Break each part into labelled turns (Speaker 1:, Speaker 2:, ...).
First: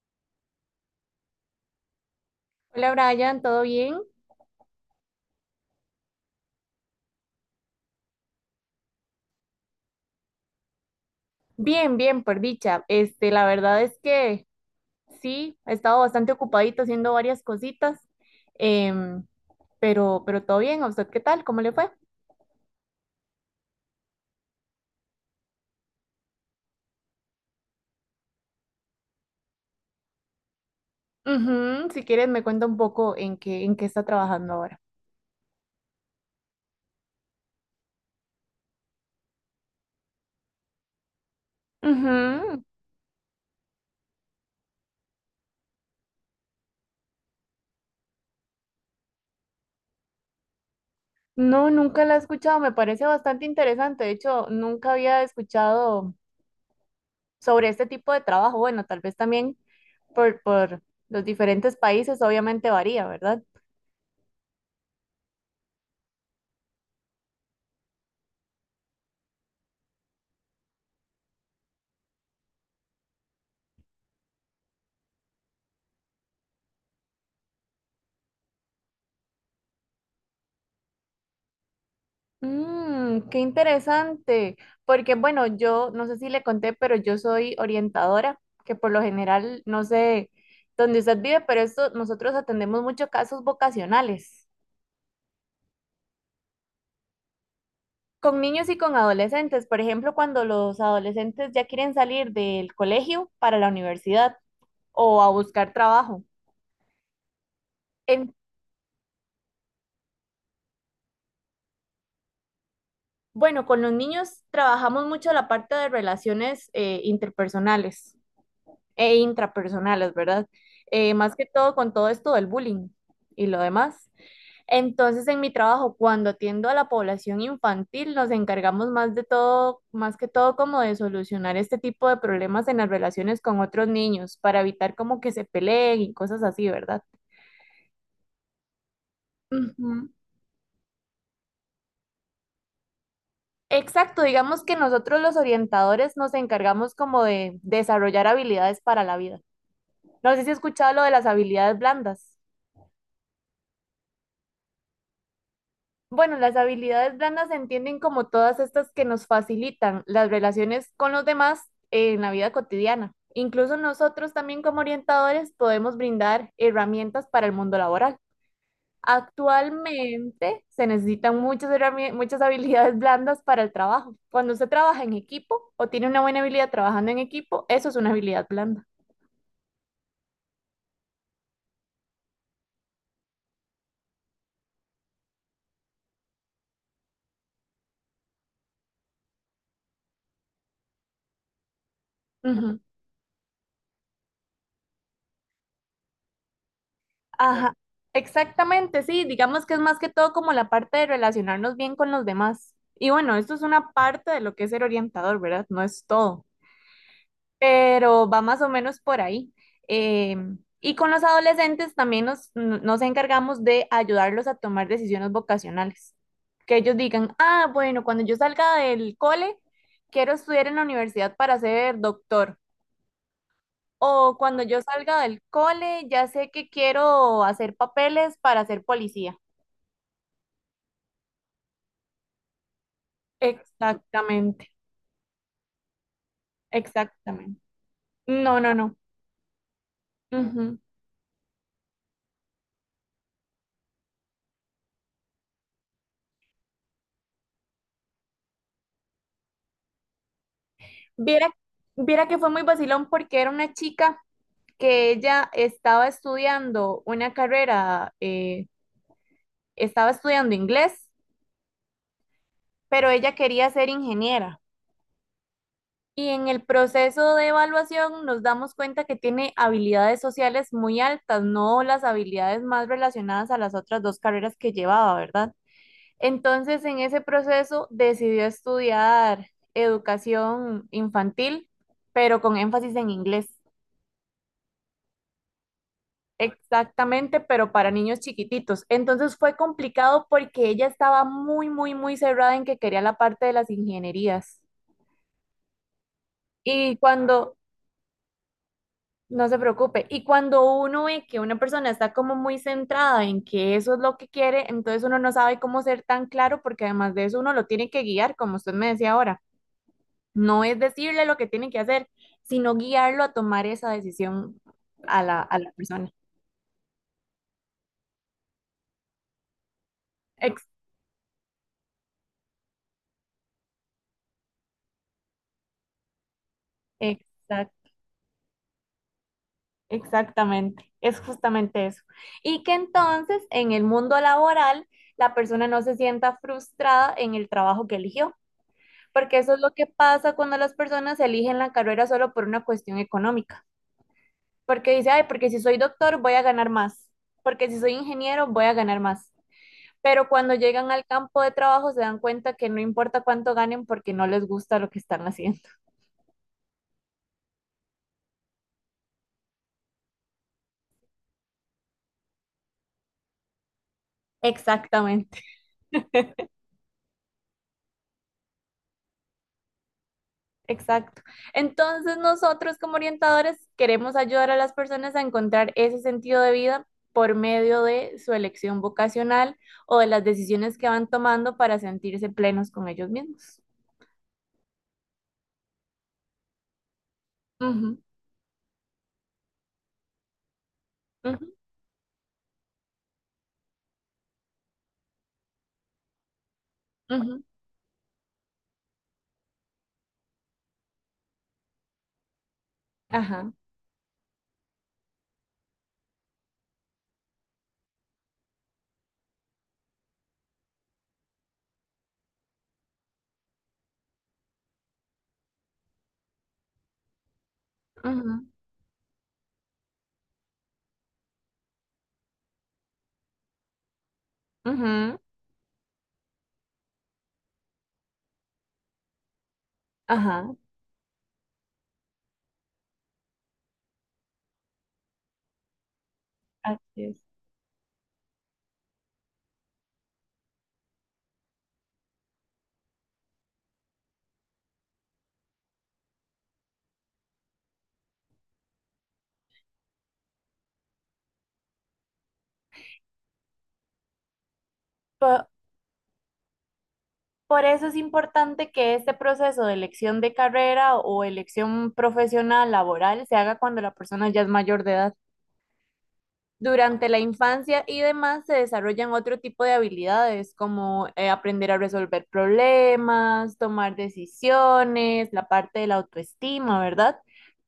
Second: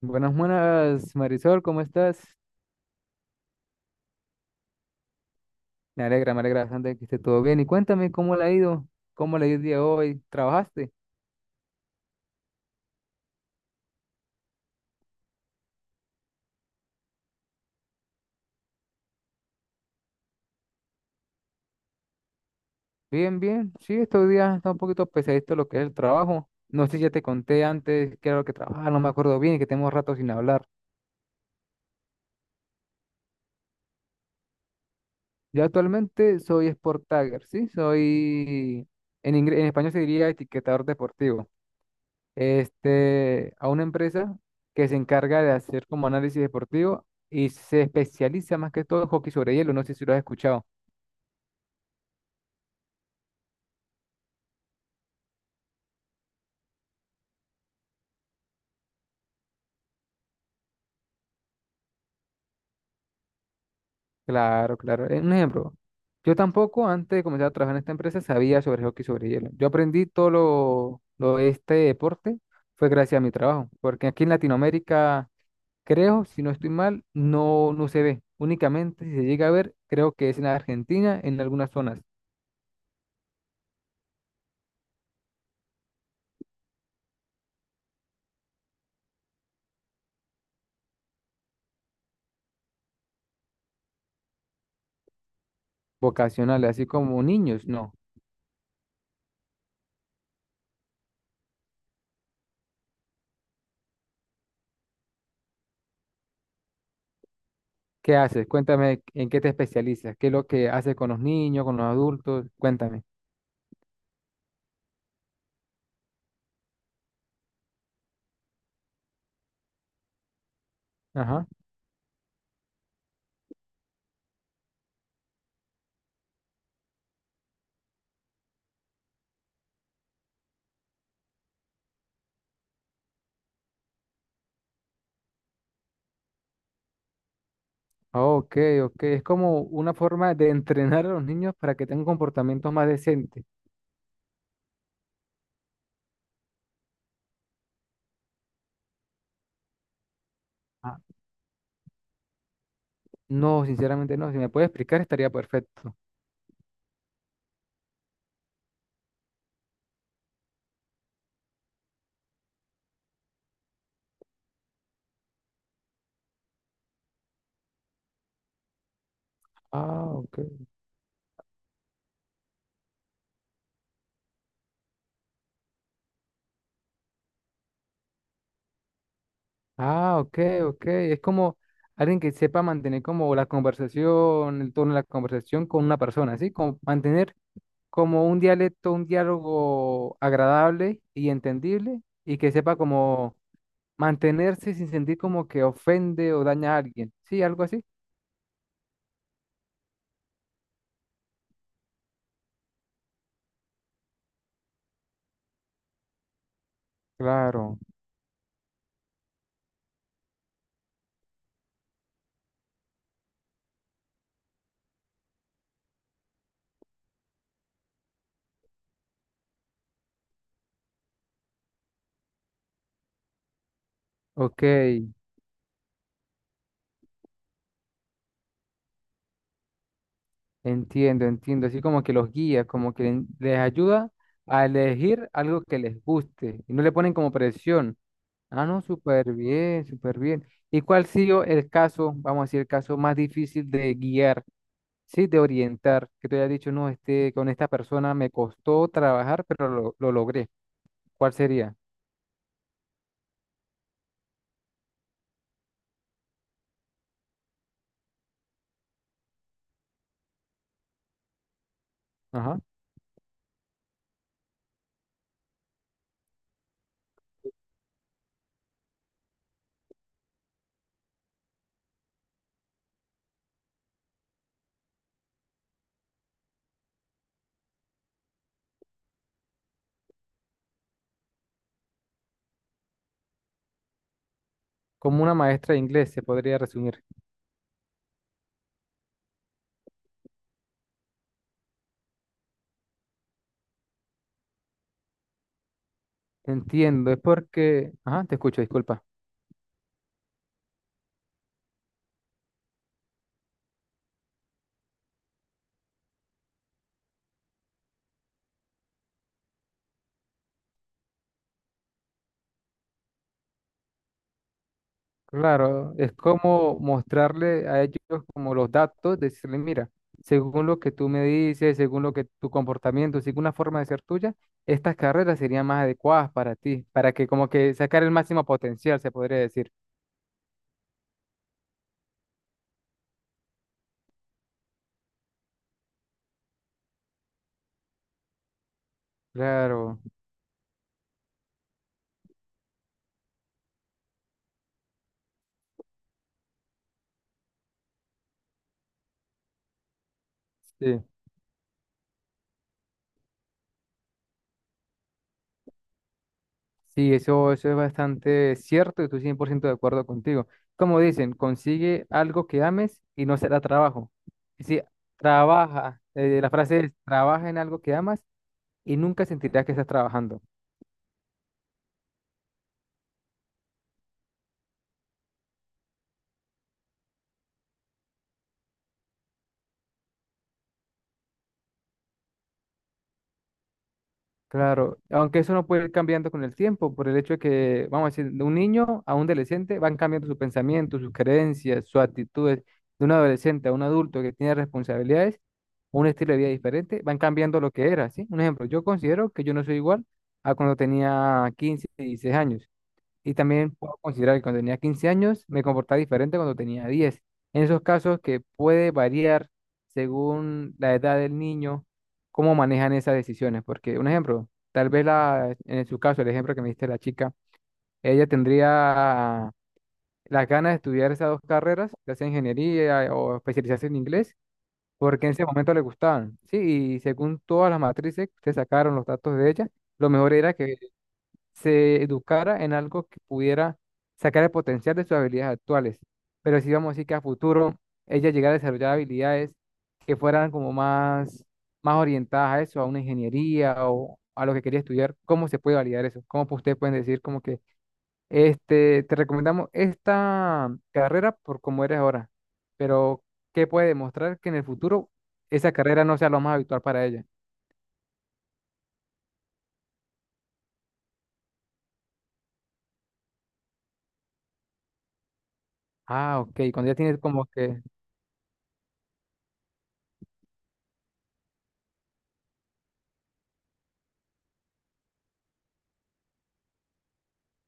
Speaker 1: Buenas, buenas, Marisol, ¿cómo estás?
Speaker 2: Hola Brian, ¿todo bien?
Speaker 1: Me alegra bastante que esté todo bien. Y cuéntame, ¿cómo le ha ido? ¿Cómo le ha ido el día de hoy? ¿Trabajaste?
Speaker 2: Bien, bien, por dicha. La verdad es que sí, he estado bastante ocupadito haciendo varias cositas, em, pero todo bien. ¿A usted qué tal? ¿Cómo le fue?
Speaker 1: Bien, bien. Sí, estos días está un poquito pesadito lo que es el trabajo. No sé si ya te conté antes qué era lo que trabajaba, no me acuerdo bien y que tenemos rato sin hablar.
Speaker 2: Ujú. Si quieres, me cuenta un poco en qué está trabajando ahora.
Speaker 1: Yo actualmente soy Sport Tagger, ¿sí? Soy, en español se diría etiquetador deportivo.
Speaker 2: Ujú.
Speaker 1: Este, a una empresa que se encarga de hacer como análisis deportivo y se especializa más que todo en hockey sobre hielo. ¿No sé si lo has escuchado?
Speaker 2: No, nunca la he escuchado. Me parece bastante interesante. De hecho, nunca había escuchado sobre este tipo de trabajo. Bueno, tal vez también por los diferentes países, obviamente varía, ¿verdad?
Speaker 1: Claro, claro. Un ejemplo. Yo tampoco, antes de comenzar a trabajar en esta empresa, sabía sobre hockey sobre hielo. Yo aprendí todo lo de este deporte fue gracias a mi trabajo, porque aquí en Latinoamérica, creo, si no estoy mal, no, no se ve. Únicamente si se llega a ver, creo que es en Argentina, en algunas zonas
Speaker 2: Mm, qué interesante, porque bueno, yo no sé si le conté, pero yo soy orientadora, que por lo general, no sé dónde usted vive, pero esto, nosotros atendemos muchos casos vocacionales,
Speaker 1: vocacionales, así como niños, no.
Speaker 2: con niños y con adolescentes, por ejemplo, cuando los adolescentes ya quieren salir del colegio para la universidad o a buscar trabajo.
Speaker 1: ¿Qué
Speaker 2: En-
Speaker 1: haces? Cuéntame en qué te especializas, qué es lo que haces con los niños, con los adultos, cuéntame.
Speaker 2: bueno, con los niños trabajamos mucho la parte de relaciones interpersonales e intrapersonales, ¿verdad? Más que
Speaker 1: Ajá.
Speaker 2: todo con todo esto del bullying y lo demás. Entonces, en mi trabajo, cuando atiendo a la población infantil, nos encargamos más de todo, más que todo como de solucionar este tipo de problemas en las relaciones con otros niños para evitar como que se peleen y cosas así, ¿verdad?
Speaker 1: Ah, ok, ok. Es como una
Speaker 2: Ujú.
Speaker 1: forma de entrenar a los niños para que tengan comportamientos más decentes.
Speaker 2: Exacto, digamos que nosotros los orientadores nos encargamos como de desarrollar habilidades para la vida. No sé si has escuchado
Speaker 1: Ah,
Speaker 2: lo de las habilidades blandas.
Speaker 1: no, sinceramente no. Si me puedes explicar, estaría perfecto.
Speaker 2: Bueno, las habilidades blandas se entienden como todas estas que nos facilitan las relaciones con los demás en la vida cotidiana. Incluso nosotros también como orientadores podemos brindar herramientas para el mundo laboral.
Speaker 1: Ah, ok.
Speaker 2: Actualmente se necesitan muchas, muchas habilidades blandas para el trabajo. Cuando usted trabaja en equipo o tiene una buena habilidad trabajando en equipo, eso es una habilidad blanda.
Speaker 1: Ah, ok, ok. Es como alguien que sepa mantener como la conversación, el tono de la conversación con una persona, ¿sí? Como mantener como un dialecto, un diálogo agradable y entendible y que sepa
Speaker 2: Ujú.
Speaker 1: como mantenerse sin sentir como que ofende o daña a alguien. Sí, algo
Speaker 2: Ajá,
Speaker 1: así.
Speaker 2: exactamente, sí, digamos que es más que todo como la parte de relacionarnos bien con los demás. Y bueno, esto es una parte de lo que es ser orientador, ¿verdad? No es todo,
Speaker 1: Claro.
Speaker 2: pero va más o menos por ahí. Eh, y con los adolescentes también nos encargamos de ayudarlos a tomar decisiones vocacionales. Que ellos digan, ah, bueno, cuando yo salga del cole, quiero estudiar en la universidad para ser doctor. O cuando
Speaker 1: Ok,
Speaker 2: yo salga del cole, ya sé que quiero hacer papeles para ser policía.
Speaker 1: entiendo, entiendo. Así como que los guía, como que les ayuda a
Speaker 2: Exactamente,
Speaker 1: elegir algo que les guste y no le ponen como
Speaker 2: exactamente.
Speaker 1: presión.
Speaker 2: No,
Speaker 1: Ah,
Speaker 2: no,
Speaker 1: no,
Speaker 2: no.
Speaker 1: súper bien, súper bien.
Speaker 2: Ujú.
Speaker 1: ¿Y cuál ha sido el caso, vamos a decir, el caso más difícil de guiar, sí, de orientar? Que te haya dicho, no, este, con esta persona me costó trabajar, pero lo logré. ¿Cuál
Speaker 2: Viera,
Speaker 1: sería?
Speaker 2: viera que fue muy vacilón porque era una chica que ella estaba estudiando una carrera, estaba estudiando inglés,
Speaker 1: Ajá.
Speaker 2: pero ella quería ser ingeniera. Y en el proceso de evaluación nos damos cuenta que tiene habilidades sociales muy altas, no las habilidades más relacionadas a las otras dos carreras que llevaba, ¿verdad? Entonces, en ese proceso decidió estudiar educación infantil, pero con énfasis en inglés.
Speaker 1: Como una maestra de inglés, se podría resumir.
Speaker 2: Exactamente, pero para niños chiquititos. Entonces fue complicado porque ella estaba muy, muy, muy cerrada en que quería la parte de las ingenierías. Y
Speaker 1: Entiendo, es
Speaker 2: cuando,
Speaker 1: porque, ajá, te escucho, disculpa.
Speaker 2: No se preocupe. Y cuando uno ve que una persona está como muy centrada en que eso es lo que quiere, entonces uno no sabe cómo ser tan claro porque además de eso uno lo tiene que guiar, como usted me decía ahora. No es decirle lo que tiene que hacer, sino guiarlo a tomar esa decisión a la
Speaker 1: Claro,
Speaker 2: persona.
Speaker 1: es como mostrarle a ellos como los datos, decirle, mira,
Speaker 2: Ex-
Speaker 1: según lo que tú me dices, según lo que tu comportamiento, según una forma de ser tuya, estas carreras serían más adecuadas para ti, para que como que
Speaker 2: exact-
Speaker 1: sacar el máximo potencial, se podría decir.
Speaker 2: Exactamente. Es justamente eso. Y que entonces en el mundo laboral la persona no se sienta frustrada en el trabajo que eligió. Porque eso es lo que
Speaker 1: Claro,
Speaker 2: pasa cuando las personas eligen la carrera solo por una cuestión económica. Porque dice, ay, porque si soy doctor voy a ganar más. Porque si soy ingeniero voy a ganar más. Pero cuando llegan
Speaker 1: sí.
Speaker 2: al campo de trabajo se dan cuenta que no importa cuánto ganen porque no les gusta lo que están haciendo.
Speaker 1: Sí, eso es bastante cierto y estoy 100% de acuerdo contigo. Como dicen, consigue algo que ames y no será trabajo. Y si
Speaker 2: Exactamente,
Speaker 1: trabaja, la frase es, trabaja en algo que amas y nunca sentirás que estás trabajando.
Speaker 2: exacto. Entonces nosotros como orientadores queremos ayudar a las personas a encontrar ese sentido de vida por medio de su elección vocacional o de las decisiones que van tomando para sentirse plenos con ellos mismos.
Speaker 1: Claro, aunque eso no puede ir cambiando con el tiempo, por el hecho de que,
Speaker 2: Ujú,
Speaker 1: vamos a decir, de un niño a un adolescente van cambiando sus pensamientos, sus
Speaker 2: ujú,
Speaker 1: creencias, sus actitudes. De un adolescente a un adulto que tiene responsabilidades, un estilo de vida diferente, van
Speaker 2: ujú.
Speaker 1: cambiando lo que era, ¿sí? Un ejemplo, yo considero que yo no soy igual a cuando tenía 15, 16 años. Y
Speaker 2: Ajá,
Speaker 1: también puedo considerar que cuando tenía 15 años me comportaba diferente cuando tenía 10. En esos casos que puede variar según la edad del niño, cómo manejan esas decisiones. Porque un ejemplo, tal vez la, en su caso, el ejemplo que me diste la chica, ella
Speaker 2: ujú,
Speaker 1: tendría las ganas de estudiar esas dos carreras, ya sea ingeniería o especializarse en inglés,
Speaker 2: ujú,
Speaker 1: porque en ese momento le gustaban. Sí, y según todas las matrices que sacaron los datos de ella, lo mejor era
Speaker 2: ajá,
Speaker 1: que se educara en algo que pudiera sacar el potencial de sus habilidades actuales. Pero si vamos a
Speaker 2: así
Speaker 1: decir que
Speaker 2: es.
Speaker 1: a futuro ella llegara a desarrollar habilidades que fueran como más, más orientadas a eso, a una ingeniería o a lo que quería estudiar, ¿cómo se puede validar eso? Ustedes pueden decir como que este, te recomendamos esta carrera por cómo eres ahora, pero ¿qué puede demostrar que en el futuro
Speaker 2: Po-
Speaker 1: esa carrera no sea lo más habitual para ella?
Speaker 2: Eso es importante que este proceso de elección de carrera o elección profesional laboral se haga cuando la persona ya es mayor de edad.
Speaker 1: Ah, ok, cuando ella
Speaker 2: Durante la
Speaker 1: tienes como que
Speaker 2: infancia y demás se desarrollan otro tipo de habilidades como aprender a resolver problemas, tomar decisiones, la parte de la autoestima, ¿verdad?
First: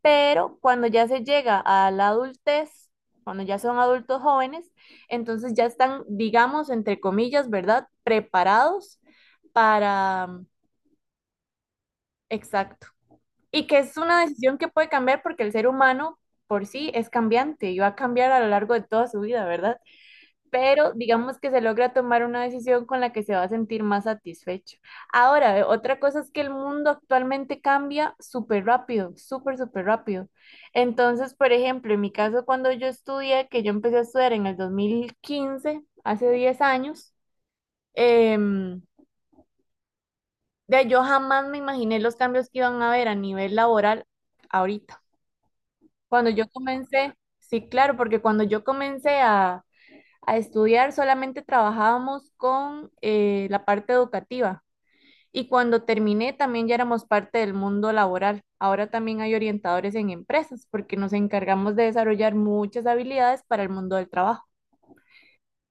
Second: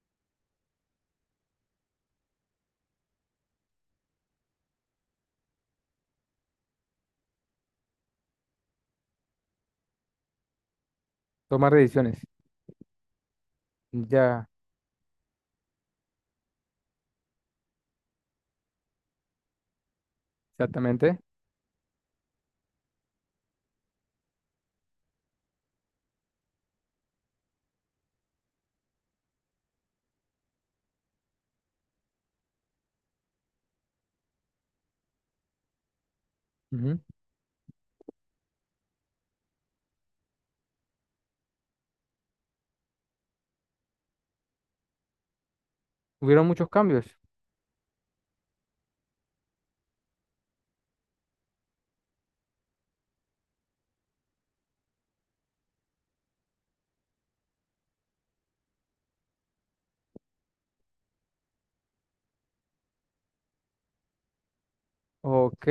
Speaker 2: Pero cuando ya se llega a la adultez, cuando ya son adultos jóvenes, entonces ya están, digamos, entre comillas, ¿verdad? Preparados para, mm,
Speaker 1: tomar decisiones.
Speaker 2: exacto. Y que es una
Speaker 1: Ya.
Speaker 2: decisión que puede cambiar porque el ser humano por sí es cambiante y va a cambiar a lo largo de toda su vida, ¿verdad? Pero
Speaker 1: Exactamente.
Speaker 2: digamos que se logra tomar una decisión con la que se va a sentir más satisfecho. Ahora, otra cosa es que el mundo actualmente cambia súper rápido, súper, súper rápido. Entonces, por ejemplo, en mi caso, cuando yo estudié, que yo empecé a estudiar en el 2015, hace diez
Speaker 1: Ujú.
Speaker 2: años, em, yo jamás me imaginé los cambios que iban a haber a nivel laboral ahorita. Cuando yo
Speaker 1: Hubieron muchos
Speaker 2: comencé,
Speaker 1: cambios.
Speaker 2: sí, claro, porque cuando yo comencé a estudiar, solamente trabajábamos con la parte educativa. Y cuando terminé, también ya éramos parte del mundo laboral. Ahora también hay orientadores en empresas, porque nos encargamos de desarrollar muchas habilidades para el mundo del trabajo.
Speaker 1: Ok,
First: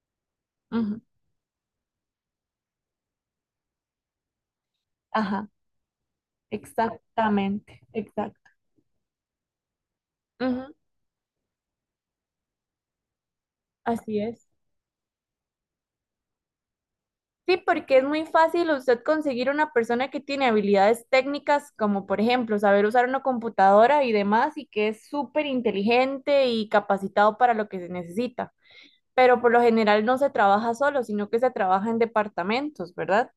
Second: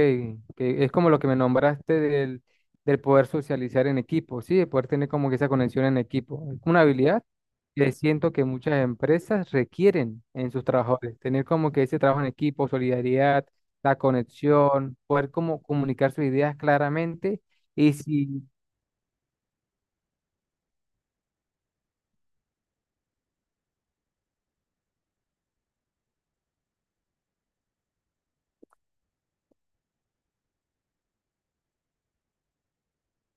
Speaker 1: que es
Speaker 2: Ujú.
Speaker 1: como lo que me nombraste del, del poder socializar en equipo, ¿sí? De poder tener como que
Speaker 2: Ajá,
Speaker 1: esa conexión en equipo. Es una habilidad
Speaker 2: exactamente,
Speaker 1: que siento que
Speaker 2: exacto.
Speaker 1: muchas empresas requieren en sus
Speaker 2: Ujú.
Speaker 1: trabajadores. Tener como que ese trabajo en equipo, solidaridad, la
Speaker 2: Así es.
Speaker 1: conexión, poder como comunicar sus ideas claramente.
Speaker 2: Sí,
Speaker 1: Y
Speaker 2: porque es muy
Speaker 1: si,
Speaker 2: fácil usted conseguir una persona que tiene habilidades técnicas, como por ejemplo saber usar una computadora y demás, y que es súper inteligente y capacitado para lo que se necesita. Pero por lo general no se trabaja solo, sino que se trabaja en departamentos, ¿verdad?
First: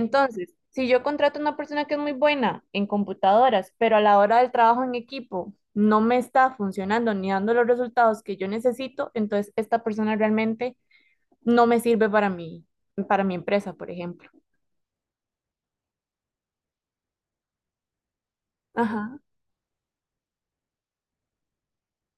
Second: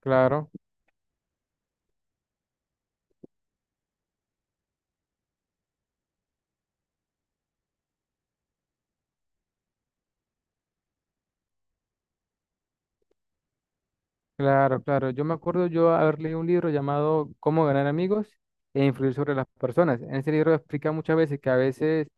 Speaker 1: claro.
Speaker 2: si yo contrato a una persona que es muy buena en computadoras, pero a la hora del trabajo en equipo no me está funcionando ni dando los resultados que yo necesito, entonces esta persona realmente no me sirve para mí, para mi empresa, por ejemplo.
Speaker 1: Claro, claro. Yo me acuerdo yo haber leído un libro llamado Cómo ganar amigos e influir
Speaker 2: Ajá,
Speaker 1: sobre las personas. En ese libro explica muchas veces que a veces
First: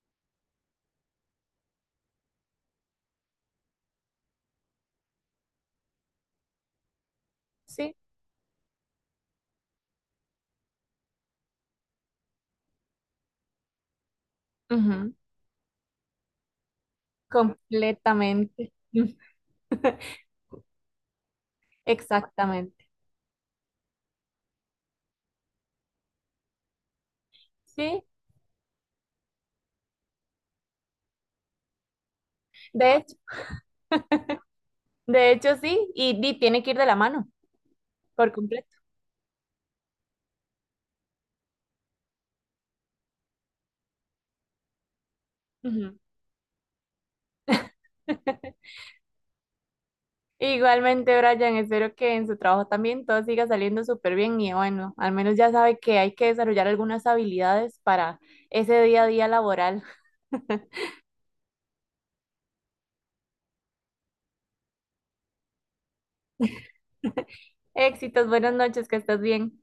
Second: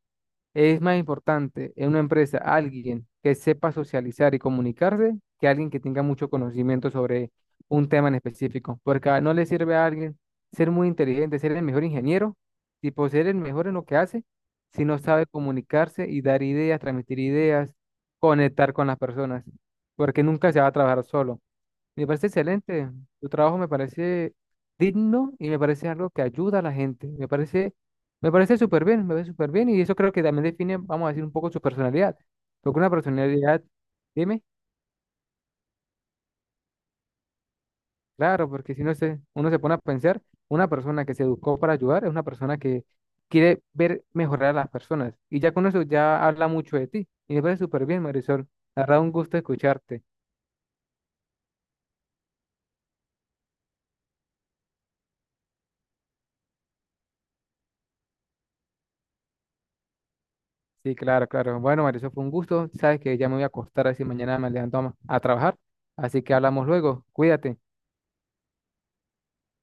Speaker 1: es más importante en una empresa alguien que sepa socializar y comunicarse que alguien que tenga mucho conocimiento sobre un
Speaker 2: sí,
Speaker 1: tema en específico. No le sirve a alguien ser muy inteligente, ser el mejor ingeniero, tipo ser el mejor en lo que hace, si no
Speaker 2: ujú,
Speaker 1: sabe comunicarse y dar ideas, transmitir ideas,
Speaker 2: completamente.
Speaker 1: conectar con las personas, porque nunca se va a trabajar solo. Me parece
Speaker 2: Exactamente.
Speaker 1: excelente. Tu trabajo me parece digno y me parece algo que ayuda a la gente.
Speaker 2: Sí,
Speaker 1: Me parece súper bien, me parece súper bien. Y eso creo que también define, vamos a decir, un poco su personalidad. Porque una
Speaker 2: de hecho,
Speaker 1: personalidad, dime,
Speaker 2: de hecho sí, y tiene que ir de la mano, por
Speaker 1: claro, porque
Speaker 2: completo.
Speaker 1: si no se, uno se pone a pensar, una persona que se educó para ayudar es una persona que quiere ver mejorar a las personas. Y ya con eso
Speaker 2: Ujú.
Speaker 1: ya habla mucho de ti. Y me parece súper bien, Marisol. La verdad, un gusto escucharte.
Speaker 2: Igualmente, Brian, espero que en su trabajo también todo siga saliendo súper bien y bueno, al menos ya sabe que hay que desarrollar algunas habilidades para ese día a día laboral.
Speaker 1: Sí, claro, claro. Bueno, Mauricio, fue un gusto. Sabes que ya me voy a acostar, así mañana me levanto a trabajar. Así que hablamos luego. Cuídate.
Speaker 2: Éxitos, buenas noches, que estés bien.